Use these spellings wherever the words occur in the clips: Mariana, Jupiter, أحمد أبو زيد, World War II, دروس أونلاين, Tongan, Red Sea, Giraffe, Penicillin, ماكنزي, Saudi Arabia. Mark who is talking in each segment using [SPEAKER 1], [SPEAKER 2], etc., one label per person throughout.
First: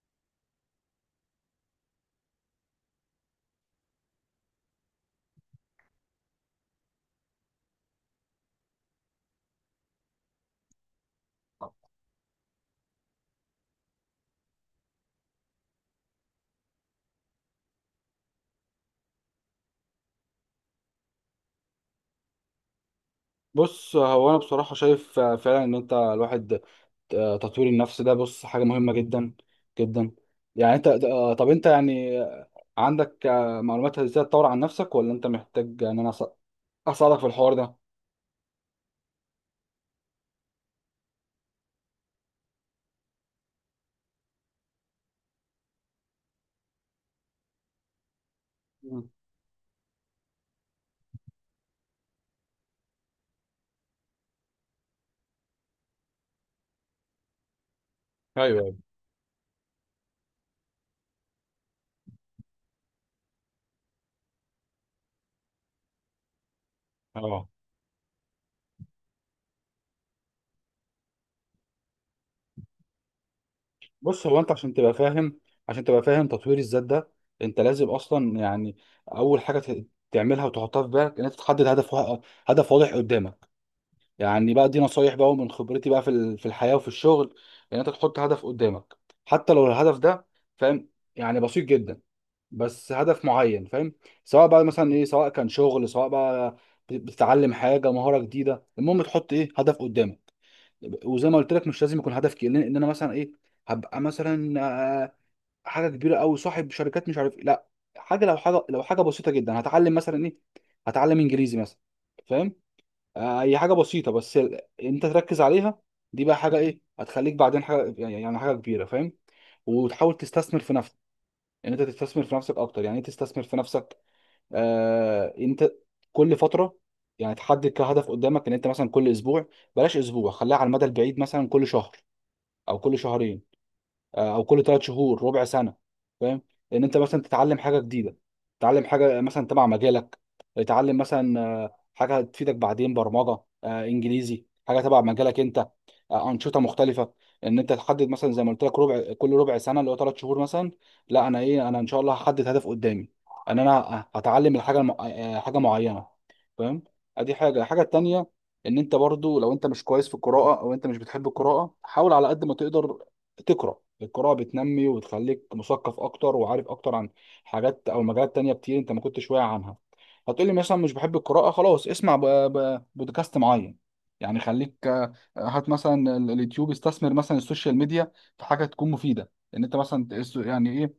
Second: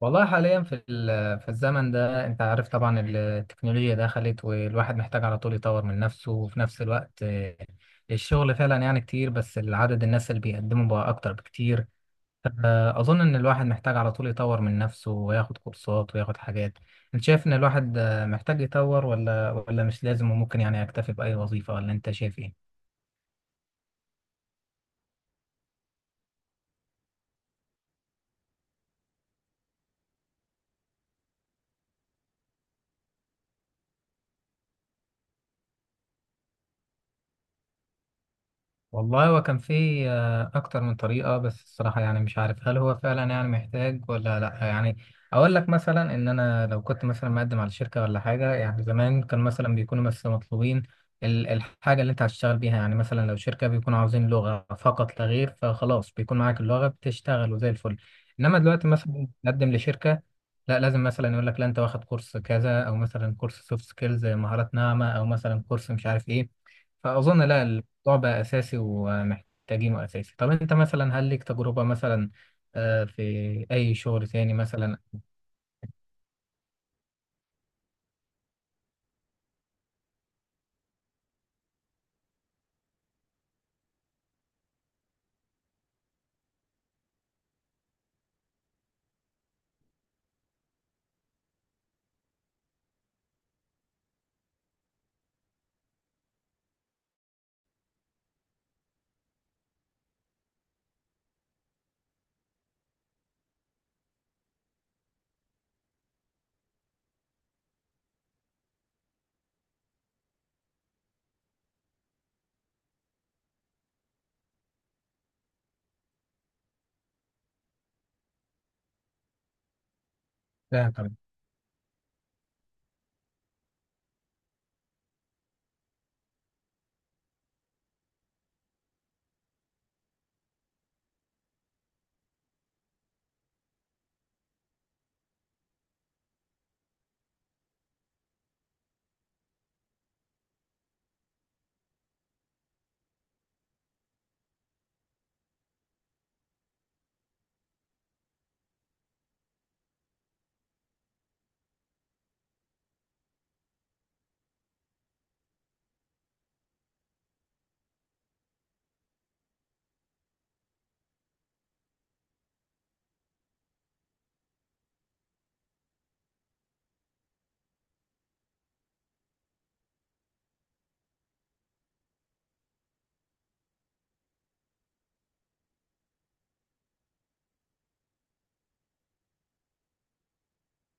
[SPEAKER 1] والله حاليا في في الزمن ده انت عارف طبعا، التكنولوجيا دخلت والواحد محتاج على طول يطور من نفسه، وفي نفس الوقت الشغل فعلا يعني كتير، بس العدد الناس اللي بيقدموا بقى اكتر بكتير. اظن ان الواحد محتاج على طول يطور من نفسه وياخد كورسات وياخد حاجات. انت شايف ان الواحد محتاج يطور ولا مش لازم وممكن يعني يكتفي بأي وظيفة، ولا انت شايف ايه؟
[SPEAKER 2] بص، هو انا بصراحه شايف فعلا ان انت الواحد، تطوير النفس ده بص حاجه مهمه جدا جدا. يعني انت، طب انت يعني عندك معلومات ازاي تطور عن نفسك، ولا انت محتاج ان انا اساعدك في الحوار ده؟
[SPEAKER 1] والله هو كان فيه أكتر من طريقة، بس الصراحة يعني مش عارف هل هو فعلا يعني محتاج ولا لأ. يعني أقول لك مثلا إن أنا لو كنت مثلا مقدم على شركة ولا حاجة، يعني
[SPEAKER 2] مم.
[SPEAKER 1] زمان كان مثلا بيكونوا بس مطلوبين الحاجة اللي أنت هتشتغل بيها. يعني مثلا لو شركة بيكونوا عاوزين لغة فقط لا غير، فخلاص بيكون معاك اللغة بتشتغل وزي الفل. إنما
[SPEAKER 2] ايوه، ايوه.
[SPEAKER 1] دلوقتي مثلا تقدم لشركة، لا لازم مثلا يقول لك لا أنت واخد كورس كذا، أو مثلا كورس سوفت سكيلز مهارات ناعمة، أو مثلا كورس مش عارف إيه. فأظن
[SPEAKER 2] اه،
[SPEAKER 1] لا، الموضوع بقى أساسي ومحتاجينه أساسي. طب أنت مثلا هل ليك تجربة مثلا في أي
[SPEAKER 2] بص،
[SPEAKER 1] شغل
[SPEAKER 2] هو انت
[SPEAKER 1] تاني
[SPEAKER 2] عشان تبقى
[SPEAKER 1] مثلا؟
[SPEAKER 2] فاهم، عشان تبقى فاهم تطوير الذات ده، انت لازم اصلا يعني اول حاجه تعملها وتحطها في بالك ان انت تحدد هدف هدف واضح قدامك. يعني بقى دي نصايح بقى، ومن خبرتي بقى في الحياة وفي الشغل، ان انت تحط هدف قدامك. حتى لو الهدف ده فاهم، يعني بسيط جدا، بس هدف معين فاهم. سواء بقى مثلا ايه، سواء كان شغل، سواء بقى بتتعلم حاجة، مهارة جديدة، المهم تحط ايه هدف قدامك. وزي ما قلت لك مش لازم يكون هدف كبير، لان إن انا مثلا ايه هبقى مثلا آه، حاجة كبيرة أوي، صاحب شركات، مش عارف إيه. لا، حاجة، لو حاجة، لو حاجة بسيطة جدا، هتعلم مثلا ايه، هتعلم انجليزي مثلا فاهم. اي حاجه بسيطه، بس انت تركز عليها. دي بقى حاجه ايه هتخليك بعدين حاجه، يعني يعني حاجه كبيره فاهم. وتحاول تستثمر في
[SPEAKER 1] لا
[SPEAKER 2] نفسك،
[SPEAKER 1] طبعا.
[SPEAKER 2] ان انت تستثمر في نفسك اكتر. يعني ايه تستثمر في نفسك؟ آه انت كل فتره يعني تحدد كهدف قدامك ان انت مثلا كل اسبوع، بلاش اسبوع، خليها على المدى البعيد، مثلا كل شهر او كل شهرين، او كل 3 شهور، ربع سنه فاهم، ان انت مثلا تتعلم حاجه جديده، تتعلم حاجه مثلا تبع مجالك، تتعلم مثلا حاجه تفيدك بعدين، برمجه، انجليزي، حاجه تبع مجالك انت، انشطه مختلفه. ان انت تحدد مثلا زي ما قلت لك ربع، كل ربع سنه اللي هو 3 شهور مثلا. لا انا ايه، انا ان شاء الله هحدد هدف قدامي ان انا هتعلم الحاجه الم... حاجه معينه فاهم. ادي حاجه. الحاجه التانيه ان انت برضو لو انت مش كويس في القراءه، او انت مش بتحب القراءه، حاول على قد ما تقدر تقرا. القراءة بتنمي وبتخليك مثقف أكتر وعارف أكتر عن حاجات أو مجالات تانية كتير أنت ما كنتش واعي عنها. هتقولي مثلا مش بحب القراءة، خلاص اسمع بودكاست معين. يعني خليك هات مثلا اليوتيوب، استثمر مثلا السوشيال ميديا في حاجة تكون مفيدة، إن أنت مثلا يعني إيه،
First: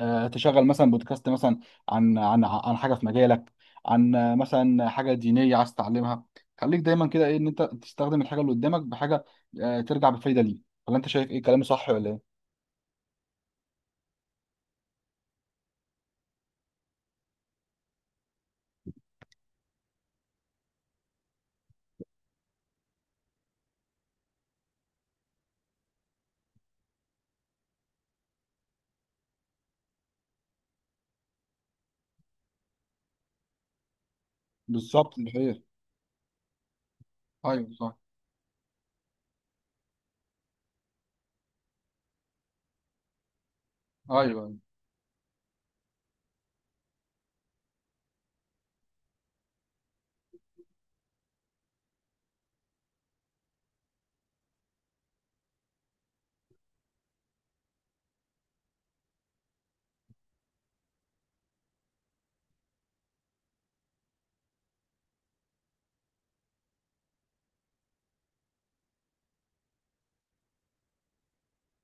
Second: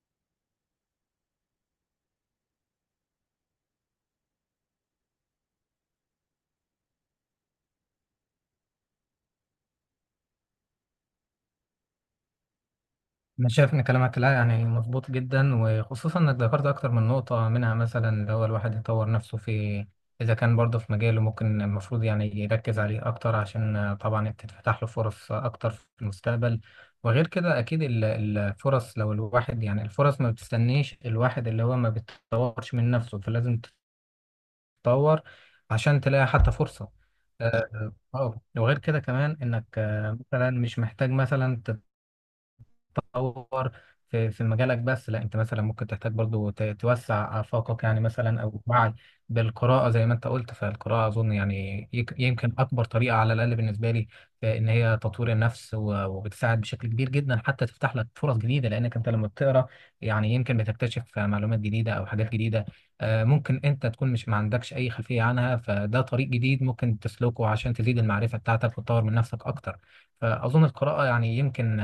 [SPEAKER 2] تشغل مثلا بودكاست مثلا عن حاجة في مجالك، عن مثلا حاجة دينية عايز تتعلمها. خليك دايما كده إيه، إن أنت تستخدم الحاجة اللي قدامك بحاجة ترجع بفايدة ليك. ولا أنت شايف إيه، كلامي صح ولا إيه؟
[SPEAKER 1] أنا شايف إن كلامك لا يعني مظبوط جدا، وخصوصا إنك ذكرت أكتر من نقطة، منها مثلا اللي هو الواحد يطور نفسه. في إذا كان برضه في مجاله ممكن المفروض يعني يركز عليه أكتر عشان طبعا تتفتح له فرص أكتر في المستقبل. وغير كده أكيد الفرص، لو الواحد يعني الفرص ما بتستنيش الواحد اللي هو ما بيتطورش من نفسه، فلازم
[SPEAKER 2] بالظبط
[SPEAKER 1] تطور
[SPEAKER 2] الحقيقة.
[SPEAKER 1] عشان تلاقي حتى فرصة.
[SPEAKER 2] ايوه
[SPEAKER 1] اه.
[SPEAKER 2] صح.
[SPEAKER 1] وغير كده كمان انك مثلا مش محتاج مثلا تطور في
[SPEAKER 2] ايوه.
[SPEAKER 1] مجالك بس، لا انت مثلا ممكن تحتاج برضو توسع آفاقك، يعني مثلا او وعي بالقراءة زي ما انت قلت. فالقراءة اظن يعني يمكن اكبر طريقة على الاقل بالنسبة لي في ان هي تطوير النفس، وبتساعد بشكل كبير جدا حتى تفتح لك فرص جديدة، لانك انت لما بتقرا يعني يمكن بتكتشف معلومات جديدة او حاجات جديدة. ممكن انت تكون مش ما عندكش اي خلفية عنها، فده طريق جديد ممكن تسلكه عشان تزيد المعرفة بتاعتك وتطور من نفسك اكتر. فاظن القراءة يعني يمكن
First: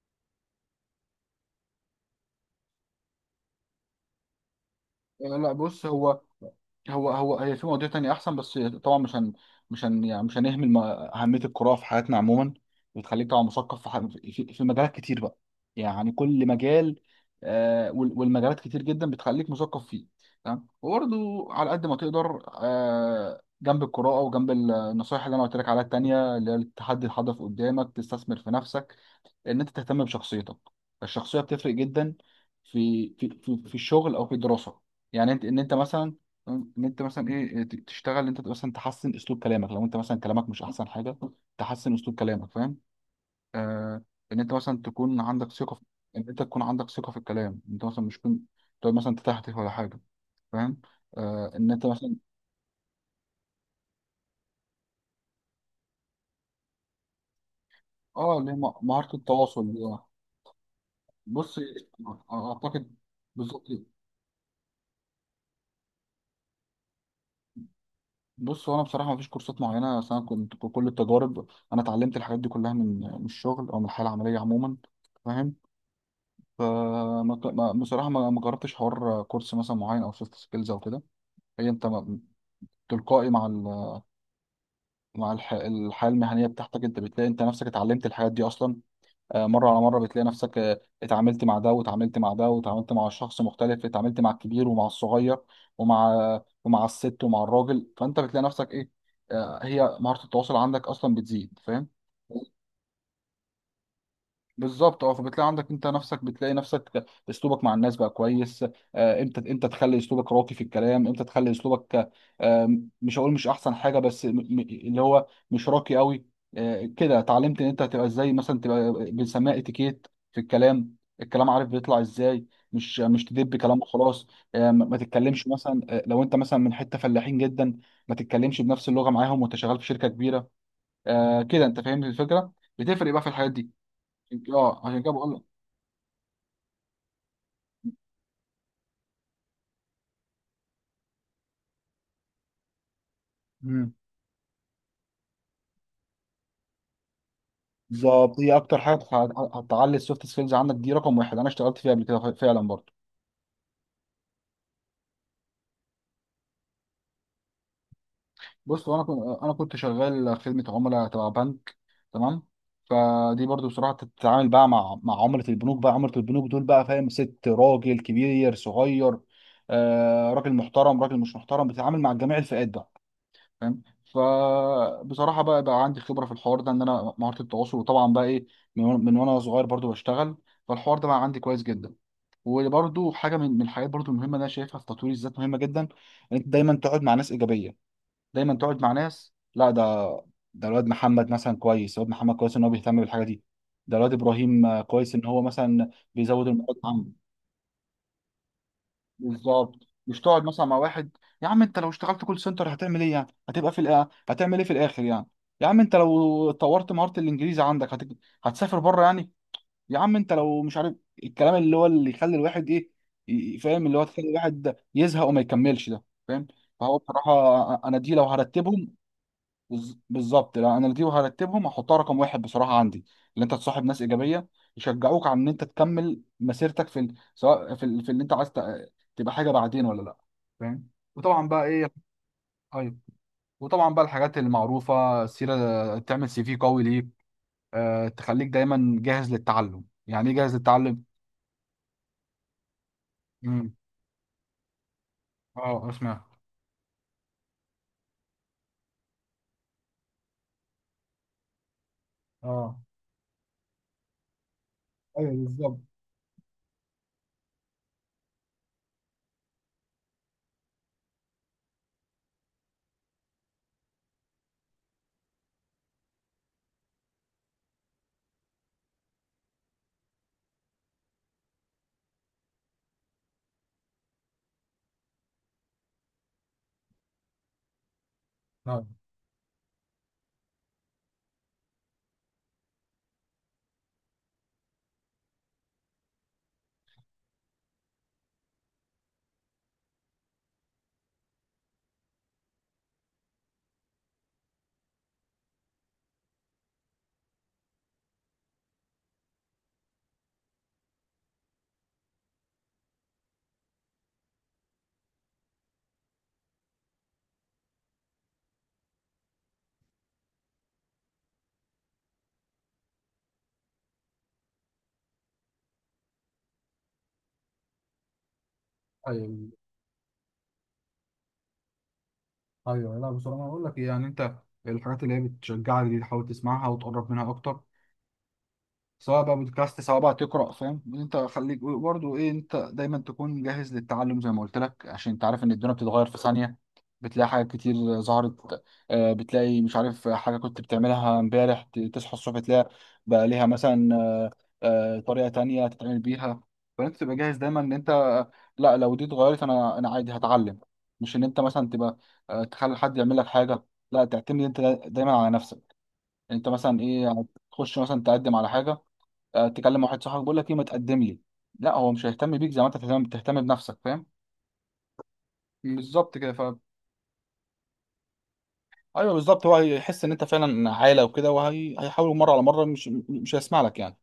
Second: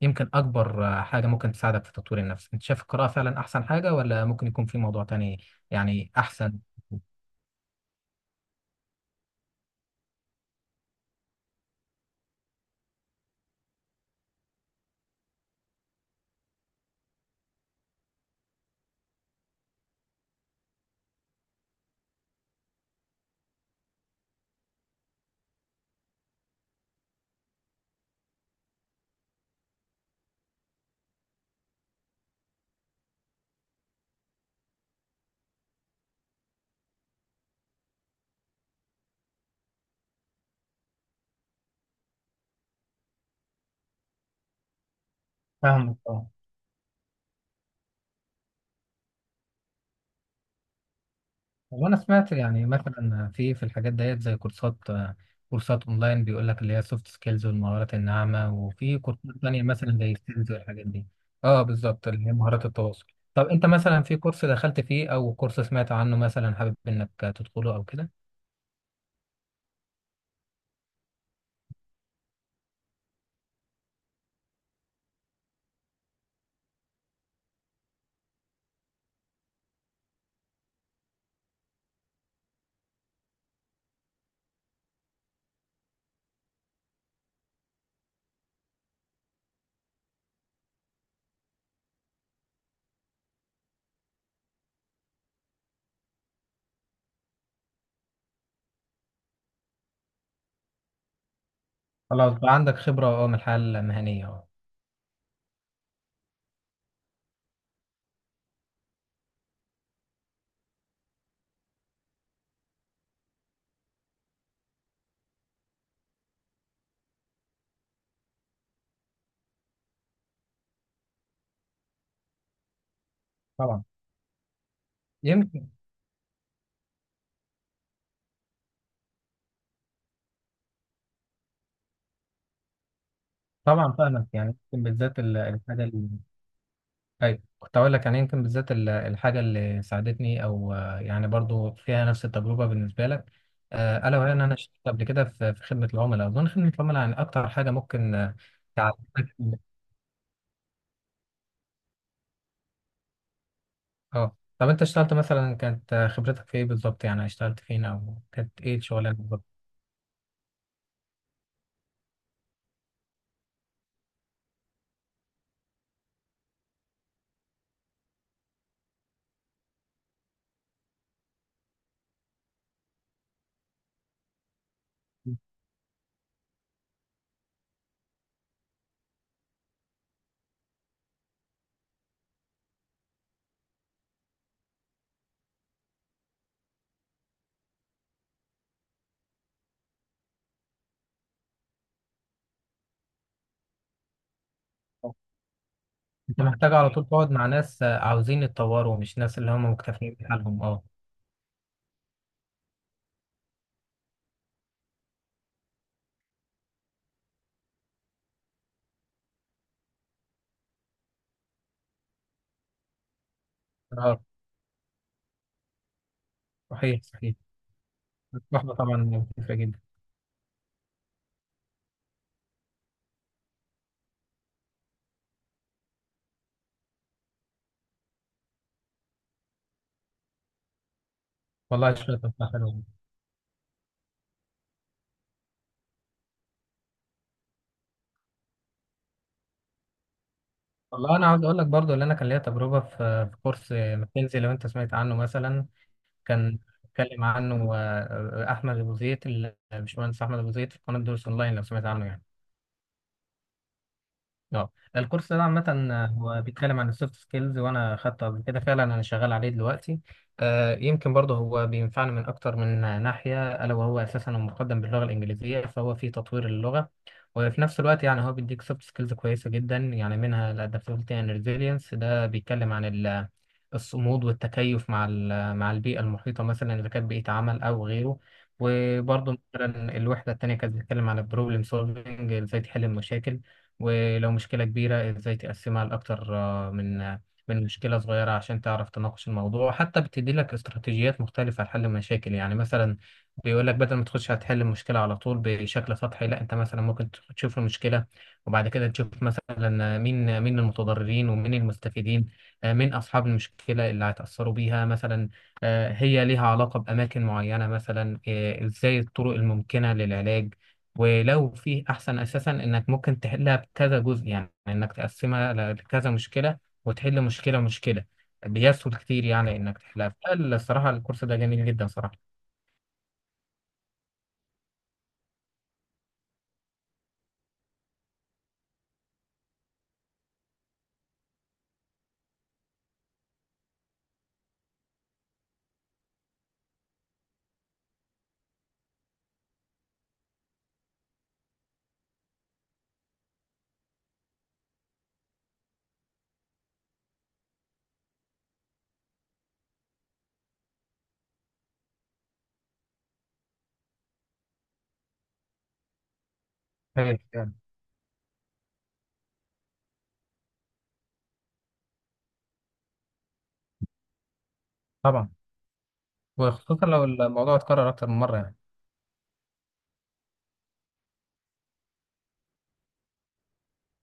[SPEAKER 1] يمكن أكبر حاجة ممكن تساعدك في تطوير النفس. أنت شايف القراءة فعلا أحسن حاجة، ولا ممكن يكون في موضوع
[SPEAKER 2] أيوة.
[SPEAKER 1] تاني
[SPEAKER 2] لا، بص
[SPEAKER 1] يعني
[SPEAKER 2] هو،
[SPEAKER 1] أحسن؟
[SPEAKER 2] هو هي في مواضيع تانية أحسن، بس طبعا مش هن، يعني مش هنهمل أهمية القراءة في حياتنا عموما. بتخليك طبعا مثقف في مجالات كتير بقى، يعني كل مجال، والمجالات كتير جدا بتخليك مثقف فيه. تمام. وبرضه على قد ما تقدر، جنب القراءة وجنب النصائح اللي أنا قلت لك عليها التانية، اللي هي التحدي، الحدث قدامك، تستثمر في نفسك، إن أنت تهتم بشخصيتك. الشخصية بتفرق جدا في في, الشغل أو في الدراسة. يعني انت ان انت مثلا، ان انت مثلا ايه، إيه، تشتغل انت مثلا تحسن اسلوب كلامك. لو انت مثلا كلامك مش احسن حاجه، تحسن اسلوب كلامك فاهم. آه ان انت مثلا تكون عندك ثقه في...
[SPEAKER 1] فاهمك
[SPEAKER 2] ان
[SPEAKER 1] اه.
[SPEAKER 2] انت تكون عندك ثقه في الكلام، انت مثلا مش تكون تقعد مثلا تتهته ولا حاجه فاهم. ان انت
[SPEAKER 1] وانا
[SPEAKER 2] مثلا،
[SPEAKER 1] سمعت يعني مثلا في الحاجات ديت زي كورسات، كورسات اونلاين بيقول لك اللي هي سوفت سكيلز والمهارات
[SPEAKER 2] اه، اللي
[SPEAKER 1] الناعمه،
[SPEAKER 2] هي
[SPEAKER 1] وفي
[SPEAKER 2] مهاره
[SPEAKER 1] كورسات تانية
[SPEAKER 2] التواصل دي.
[SPEAKER 1] مثلا
[SPEAKER 2] اه،
[SPEAKER 1] زي سكيلز والحاجات دي.
[SPEAKER 2] بص،
[SPEAKER 1] اه بالظبط، اللي هي مهارات
[SPEAKER 2] اعتقد،
[SPEAKER 1] التواصل. طب انت
[SPEAKER 2] بالظبط.
[SPEAKER 1] مثلا في كورس دخلت فيه او كورس سمعت عنه مثلا حابب انك تدخله او كده؟
[SPEAKER 2] بص هو انا بصراحه ما فيش كورسات معينه، بس انا كنت كل التجارب، انا اتعلمت الحاجات دي كلها من الشغل او من الحياه العمليه عموما فاهم. فما بصراحة ما جربتش حوار كورس مثلا معين أو سوفت سكيلز أو كده. هي أنت ما- تلقائي مع مع الحياة المهنية بتاعتك، أنت بتلاقي أنت نفسك اتعلمت الحاجات دي أصلا. مرة على مرة بتلاقي نفسك، اتعاملت مع ده، واتعاملت مع ده، واتعاملت مع شخص مختلف، اتعاملت مع الكبير ومع الصغير، ومع ومع الست ومع الراجل. فأنت بتلاقي نفسك إيه، هي مهارة التواصل عندك أصلا بتزيد فاهم.
[SPEAKER 1] خلاص بقى عندك خبره اه، من الحياه المهنيه اه.
[SPEAKER 2] بالظبط. اه. فبتلاقي عندك انت نفسك، بتلاقي نفسك اسلوبك مع الناس بقى كويس. امتى، امتى تخلي اسلوبك راقي في الكلام، امتى تخلي اسلوبك، مش هقول مش احسن حاجه، بس اللي هو مش راقي قوي. كده اتعلمت ان انت هتبقى ازاي، مثلا تبقى بنسميها اتيكيت في الكلام، الكلام عارف بيطلع ازاي، مش تدب كلام
[SPEAKER 1] طبعا
[SPEAKER 2] وخلاص. ما تتكلمش
[SPEAKER 1] يمكن.
[SPEAKER 2] مثلا، لو انت مثلا من حته فلاحين جدا، ما تتكلمش بنفس اللغه معاهم وانت شغال في شركه كبيره. كده انت فاهم الفكره، بتفرق بقى في الحاجات دي.
[SPEAKER 1] طبعا فاهمك يعني
[SPEAKER 2] اه
[SPEAKER 1] يمكن
[SPEAKER 2] عشان كده
[SPEAKER 1] بالذات
[SPEAKER 2] بقول لك.
[SPEAKER 1] الحاجه اللي، ايوه كنت اقول لك، يعني يمكن بالذات الحاجه اللي ساعدتني، او يعني برضو فيها نفس التجربه بالنسبه لك،
[SPEAKER 2] مم.
[SPEAKER 1] الا وهي ان انا اشتغلت قبل كده في خدمه العملاء. اظن خدمه العملاء يعني اكتر حاجه ممكن
[SPEAKER 2] بالظبط، هي اكتر حاجه
[SPEAKER 1] تعلمك.
[SPEAKER 2] هتعلي السوفت سكيلز عندك دي رقم واحد. انا اشتغلت فيها قبل كده، فعلا برضه.
[SPEAKER 1] اه، طب انت اشتغلت مثلا كانت خبرتك في ايه بالظبط؟ يعني اشتغلت فين او كانت ايه
[SPEAKER 2] بص انا
[SPEAKER 1] الشغلانه
[SPEAKER 2] كنت،
[SPEAKER 1] بالظبط؟
[SPEAKER 2] انا كنت شغال خدمه عملاء تبع بنك. تمام. فدي برضه بصراحه تتعامل بقى مع عملاء البنوك بقى، عملاء البنوك دول بقى فاهم، ست، راجل، كبير، صغير، آه، راجل محترم، راجل مش محترم، بتتعامل مع جميع الفئات بقى فاهم. فبصراحه بقى عندي خبره في الحوار ده، ان انا مهاره التواصل، وطبعا بقى ايه، من وانا صغير برضو بشتغل، فالحوار ده بقى عندي كويس جدا. وبرضو حاجه من الحاجات برضو المهمه اللي انا شايفها في تطوير الذات، مهمه جدا، ان انت دايما تقعد مع ناس ايجابيه. دايما تقعد مع ناس، لا، ده، ده الواد محمد مثلا كويس، الواد محمد كويس ان هو بيهتم بالحاجه دي، ده الواد ابراهيم كويس ان هو مثلا
[SPEAKER 1] انت
[SPEAKER 2] بيزود
[SPEAKER 1] محتاج
[SPEAKER 2] المواد.
[SPEAKER 1] على طول تقعد مع ناس عاوزين يتطوروا، مش ناس اللي هم
[SPEAKER 2] بالظبط.
[SPEAKER 1] مكتفيين
[SPEAKER 2] مش تقعد
[SPEAKER 1] بحالهم
[SPEAKER 2] مثلا مع
[SPEAKER 1] اه.
[SPEAKER 2] واحد، يا عم انت لو اشتغلت كول سنتر هتعمل ايه يعني، هتبقى في الآ... هتعمل ايه في الاخر يعني، يا عم انت لو طورت مهارة الانجليزي عندك هت... هتسافر بره يعني، يا عم انت لو مش عارف، الكلام اللي هو اللي يخلي الواحد ايه، فاهم، اللي هو
[SPEAKER 1] اه
[SPEAKER 2] تخلي الواحد يزهق وما يكملش ده فاهم. فهو
[SPEAKER 1] صحيح صحيح.
[SPEAKER 2] بصراحة انا دي لو
[SPEAKER 1] الصحبه
[SPEAKER 2] هرتبهم،
[SPEAKER 1] طبعا مفيده جدا.
[SPEAKER 2] بالظبط، لا انا دي وهرتبهم هحطها رقم واحد بصراحه عندي، اللي انت تصاحب ناس ايجابيه يشجعوك على ان انت تكمل مسيرتك في ال... سواء في اللي انت عايز تبقى حاجه بعدين ولا لا فاهم. وطبعا بقى ايه.
[SPEAKER 1] والله شوية أفكار حلوة.
[SPEAKER 2] ايوه. وطبعا بقى الحاجات المعروفه، سيره تعمل سي في قوي ليك، أه... تخليك دايما جاهز للتعلم. يعني ايه جاهز للتعلم.
[SPEAKER 1] والله أنا عاوز أقول لك برضو اللي أنا كان ليا تجربة في في كورس
[SPEAKER 2] امم.
[SPEAKER 1] ماكنزي، لو أنت سمعت عنه مثلا.
[SPEAKER 2] اه اسمع.
[SPEAKER 1] كان اتكلم عنه أحمد أبو زيد، الباشمهندس أحمد أبو زيد في قناة دروس أونلاين، لو سمعت عنه يعني.
[SPEAKER 2] اه.
[SPEAKER 1] اه. الكورس
[SPEAKER 2] ايوه
[SPEAKER 1] ده عامة
[SPEAKER 2] بالظبط.
[SPEAKER 1] هو بيتكلم عن السوفت سكيلز، وانا خدته قبل كده، فعلا انا شغال عليه دلوقتي. آه يمكن برضه هو بينفعني من اكتر من ناحية، الا وهو اساسا مقدم باللغة الانجليزية، فهو في تطوير اللغة، وفي نفس الوقت يعني هو بيديك سوفت سكيلز كويسة جدا. يعني منها الادابتability and resilience، ده بيتكلم عن الصمود والتكيف مع ال- مع البيئة المحيطة، مثلا اذا كانت بيئة عمل او غيره.
[SPEAKER 2] لا.
[SPEAKER 1] وبرضه مثلا الوحدة التانية كانت بتتكلم عن البروبلم سولفنج، ازاي تحل المشاكل، ولو مشكلة كبيرة ازاي تقسمها لأكتر من من مشكلة صغيرة عشان تعرف تناقش الموضوع. حتى بتدي لك استراتيجيات مختلفة لحل المشاكل، يعني مثلا بيقول لك بدل ما تخش هتحل المشكلة على طول بشكل سطحي، لا انت مثلا ممكن تشوف المشكلة وبعد كده تشوف مثلا مين المتضررين ومين المستفيدين، مين أصحاب المشكلة اللي هيتأثروا بيها مثلا، هي ليها علاقة بأماكن معينة مثلا، ازاي الطرق الممكنة للعلاج، ولو في احسن اساسا انك ممكن تحلها بكذا جزء، يعني انك تقسمها لكذا مشكله وتحل مشكله مشكله، بيسهل كتير يعني
[SPEAKER 2] ايوه،
[SPEAKER 1] انك تحلها. فالصراحه الكورس ده جميل جدا صراحه.
[SPEAKER 2] ايوه. لا بصراحه انا اقول لك إيه، يعني انت الحاجات اللي هي بتشجعك دي تحاول تسمعها وتقرب منها اكتر، سواء بقى بودكاست سواء بقى تقرا فاهم. انت خليك برضو ايه، انت دايما تكون جاهز للتعلم زي ما قلت لك، عشان انت عارف ان الدنيا بتتغير في ثانيه، بتلاقي حاجات كتير ظهرت، بتلاقي مش عارف حاجه كنت بتعملها امبارح، تصحى الصبح تلاقي بقى ليها مثلا طريقه تانية تتعمل بيها. فانت تبقى جاهز دايما ان انت، لا لو دي اتغيرت انا عادي هتعلم. مش ان انت مثلا تبقى تخلي حد يعمل لك حاجه، لا تعتمد انت دايما على نفسك. انت مثلا ايه
[SPEAKER 1] حلو يعني.
[SPEAKER 2] هتخش مثلا تقدم على حاجه، تكلم واحد صاحبك بيقول لك ايه ما تقدم لي، لا هو مش هيهتم بيك زي ما انت تهتم، بنفسك فاهم.
[SPEAKER 1] طبعا.
[SPEAKER 2] بالظبط كده ف.
[SPEAKER 1] وخصوصا لو الموضوع اتكرر اكتر من مره يعني.
[SPEAKER 2] ايوه بالظبط، هو هيحس ان انت فعلا عاله وكده، وهيحاول مره على مره، مش هيسمع لك يعني.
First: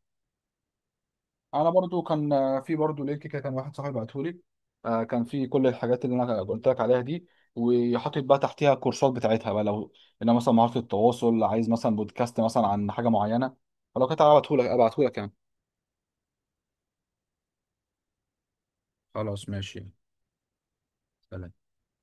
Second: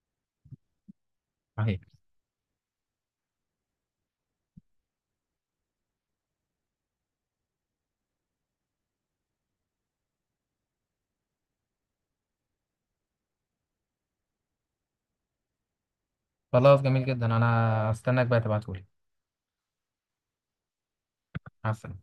[SPEAKER 2] انا
[SPEAKER 1] صحيح.
[SPEAKER 2] برضو كان في برضو لينك كده كان واحد صاحبي بعته لي، كان في كل الحاجات اللي انا قلت لك عليها دي، وحاطط بقى تحتيها الكورسات بتاعتها بقى، لو انا مثلا مهاره التواصل عايز مثلا بودكاست مثلا عن حاجه معينه. فلو كنت هبعته لك ابعته لك يعني.
[SPEAKER 1] خلاص جميل جدا، انا استناك بقى تبعتهولي.
[SPEAKER 2] خلاص ماشي. سلام.
[SPEAKER 1] مع السلامه.